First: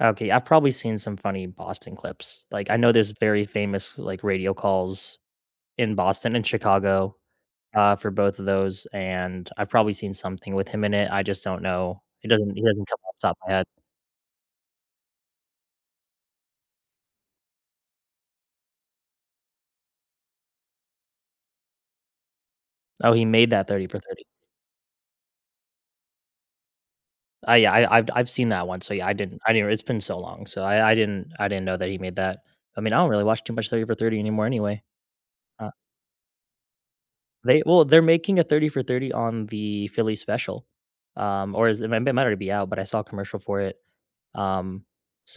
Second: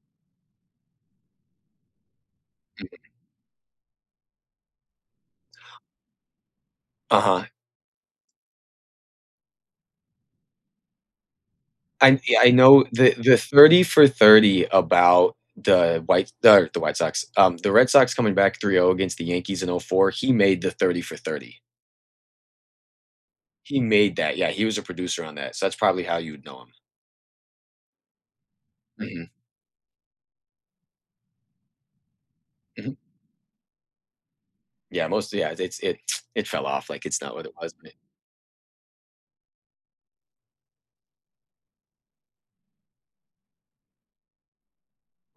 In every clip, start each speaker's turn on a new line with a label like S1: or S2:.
S1: Okay, I've probably seen some funny Boston clips. Like, I know
S2: Mhm.
S1: there's very famous, like, radio calls in Boston and Chicago,
S2: Uh-huh.
S1: uh, for both of those, and I've probably seen something with him in it. I just don't know.
S2: I,
S1: It
S2: yeah,
S1: doesn't,
S2: I
S1: it
S2: know
S1: doesn't come off
S2: the
S1: the
S2: the
S1: top of my head.
S2: 30 for 30 about the white the White Sox, um, the Red Sox coming back 3-0 against the Yankees in '04, he made the 30 for 30.
S1: Oh, he made that
S2: He
S1: 30 for
S2: made
S1: 30.
S2: that, yeah, he was a producer on that, so that's probably how you'd know him.
S1: Oh yeah, I I've I've seen that one, so yeah, I
S2: Mhm.
S1: didn't I didn't, it's been so long, so I I didn't I didn't know that he made that. I mean, I
S2: Mhm
S1: don't really watch too much 30 for 30 anymore anyway.
S2: Yeah, mostly, yeah, the
S1: Uh
S2: it's it it fell off like it's not what it
S1: They,
S2: was
S1: well,
S2: but
S1: they're making a 30 for 30 on the Philly special, um, or is it might it might already be out, but I saw a commercial for it, um,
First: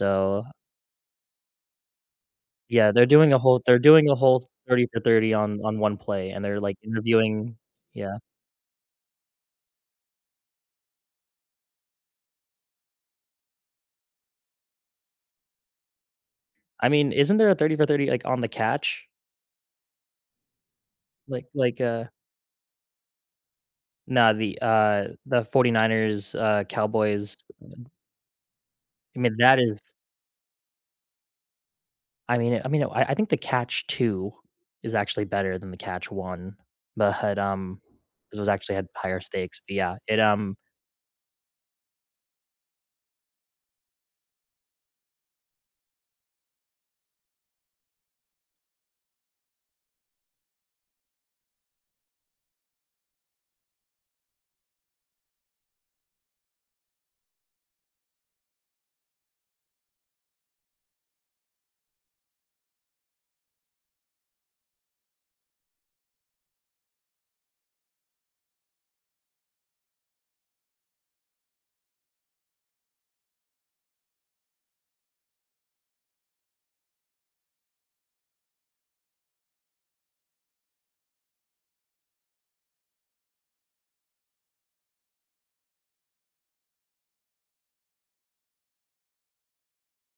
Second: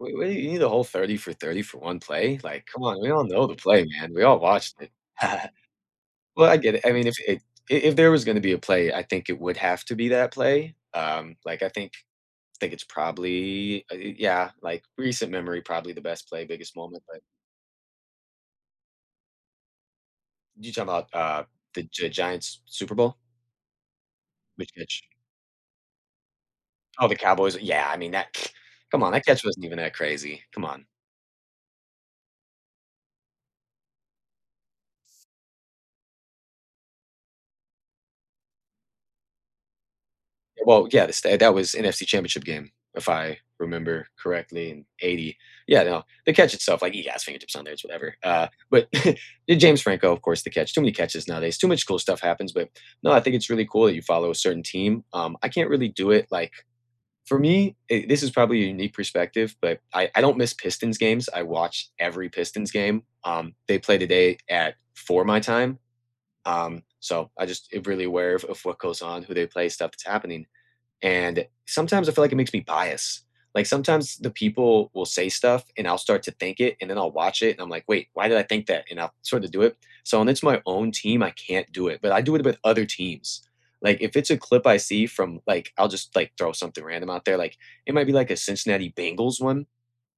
S2: Wait, wha what do you need a whole 30 for 30 for 1 play? Like, come
S1: Yeah,
S2: on,
S1: they're
S2: "We all
S1: doing a
S2: know the
S1: whole thir they're
S2: play,
S1: doing
S2: man,
S1: a
S2: we all
S1: whole
S2: watched
S1: 30
S2: it."
S1: for 30 on on one play and
S2: Well, I
S1: they're
S2: get
S1: like
S2: it. I mean, if it
S1: interviewing,
S2: if there
S1: yeah.
S2: was gonna be a play, I think it would have to be that play, um, like, I think I think it's probably, y yeah, like, recent memory, probably the best play, biggest
S1: I
S2: moment,
S1: mean,
S2: but
S1: isn't there a 30 for 30, like on the Catch?
S2: You talking about, uh,
S1: Like, like,
S2: the
S1: uh
S2: G Giants Super Bowl?
S1: Now, the,
S2: Which
S1: uh,
S2: Catch?
S1: the Forty-Niners, uh,
S2: Oh, the
S1: Cowboys.
S2: Cowboys, yeah,
S1: [unintelligible]
S2: I mean that, come on,
S1: I
S2: that
S1: mean,
S2: catch
S1: that
S2: wasn't even
S1: is
S2: that crazy. Come on.
S1: I mean I mean, I I think the Catch Two is actually better than the Catch One but, um, it was actually had higher stakes, but yeah, it, um
S2: Well, yeah, the sta that was NFC championship game, if I remember correctly in '80. Yeah, no, the catch itself, like he has fingertips on there, it's whatever, uh, but the James Franco, of course, the catch, too many catches nowadays, too much cool stuff happens, but no, I think it's really cool that you follow a certain team. Um, I can't really do it like, for me, eh, this is probably a unique perspective, but I I don't miss Pistons games, I watch every Pistons game, um, they play today at 4 my time. Um, so I just really aware of what goes on, who they play, stuff that's happening, and sometimes I feel like it makes me biased, like, sometimes the people will say stuff and I'll start to think it, and then I'll watch it, and I'm, like, "Wait, why did I think that?" and I'll sorta do it. So when it's my own team, I can't do it, but I do it with other teams. Like, if it's a clip I see from, like, I'll just like throw something random out there, like, it might be like a Cincinnati Bengals one,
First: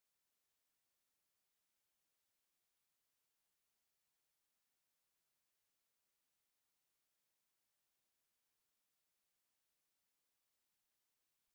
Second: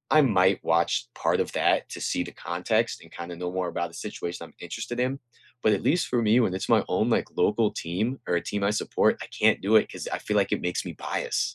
S2: I might watch part of that to see the context and kinda know more about the situation I'm interested in. But at least for me, when it's my own, like, local team or a team I support, I can't do it 'cause I feel like it makes me biased.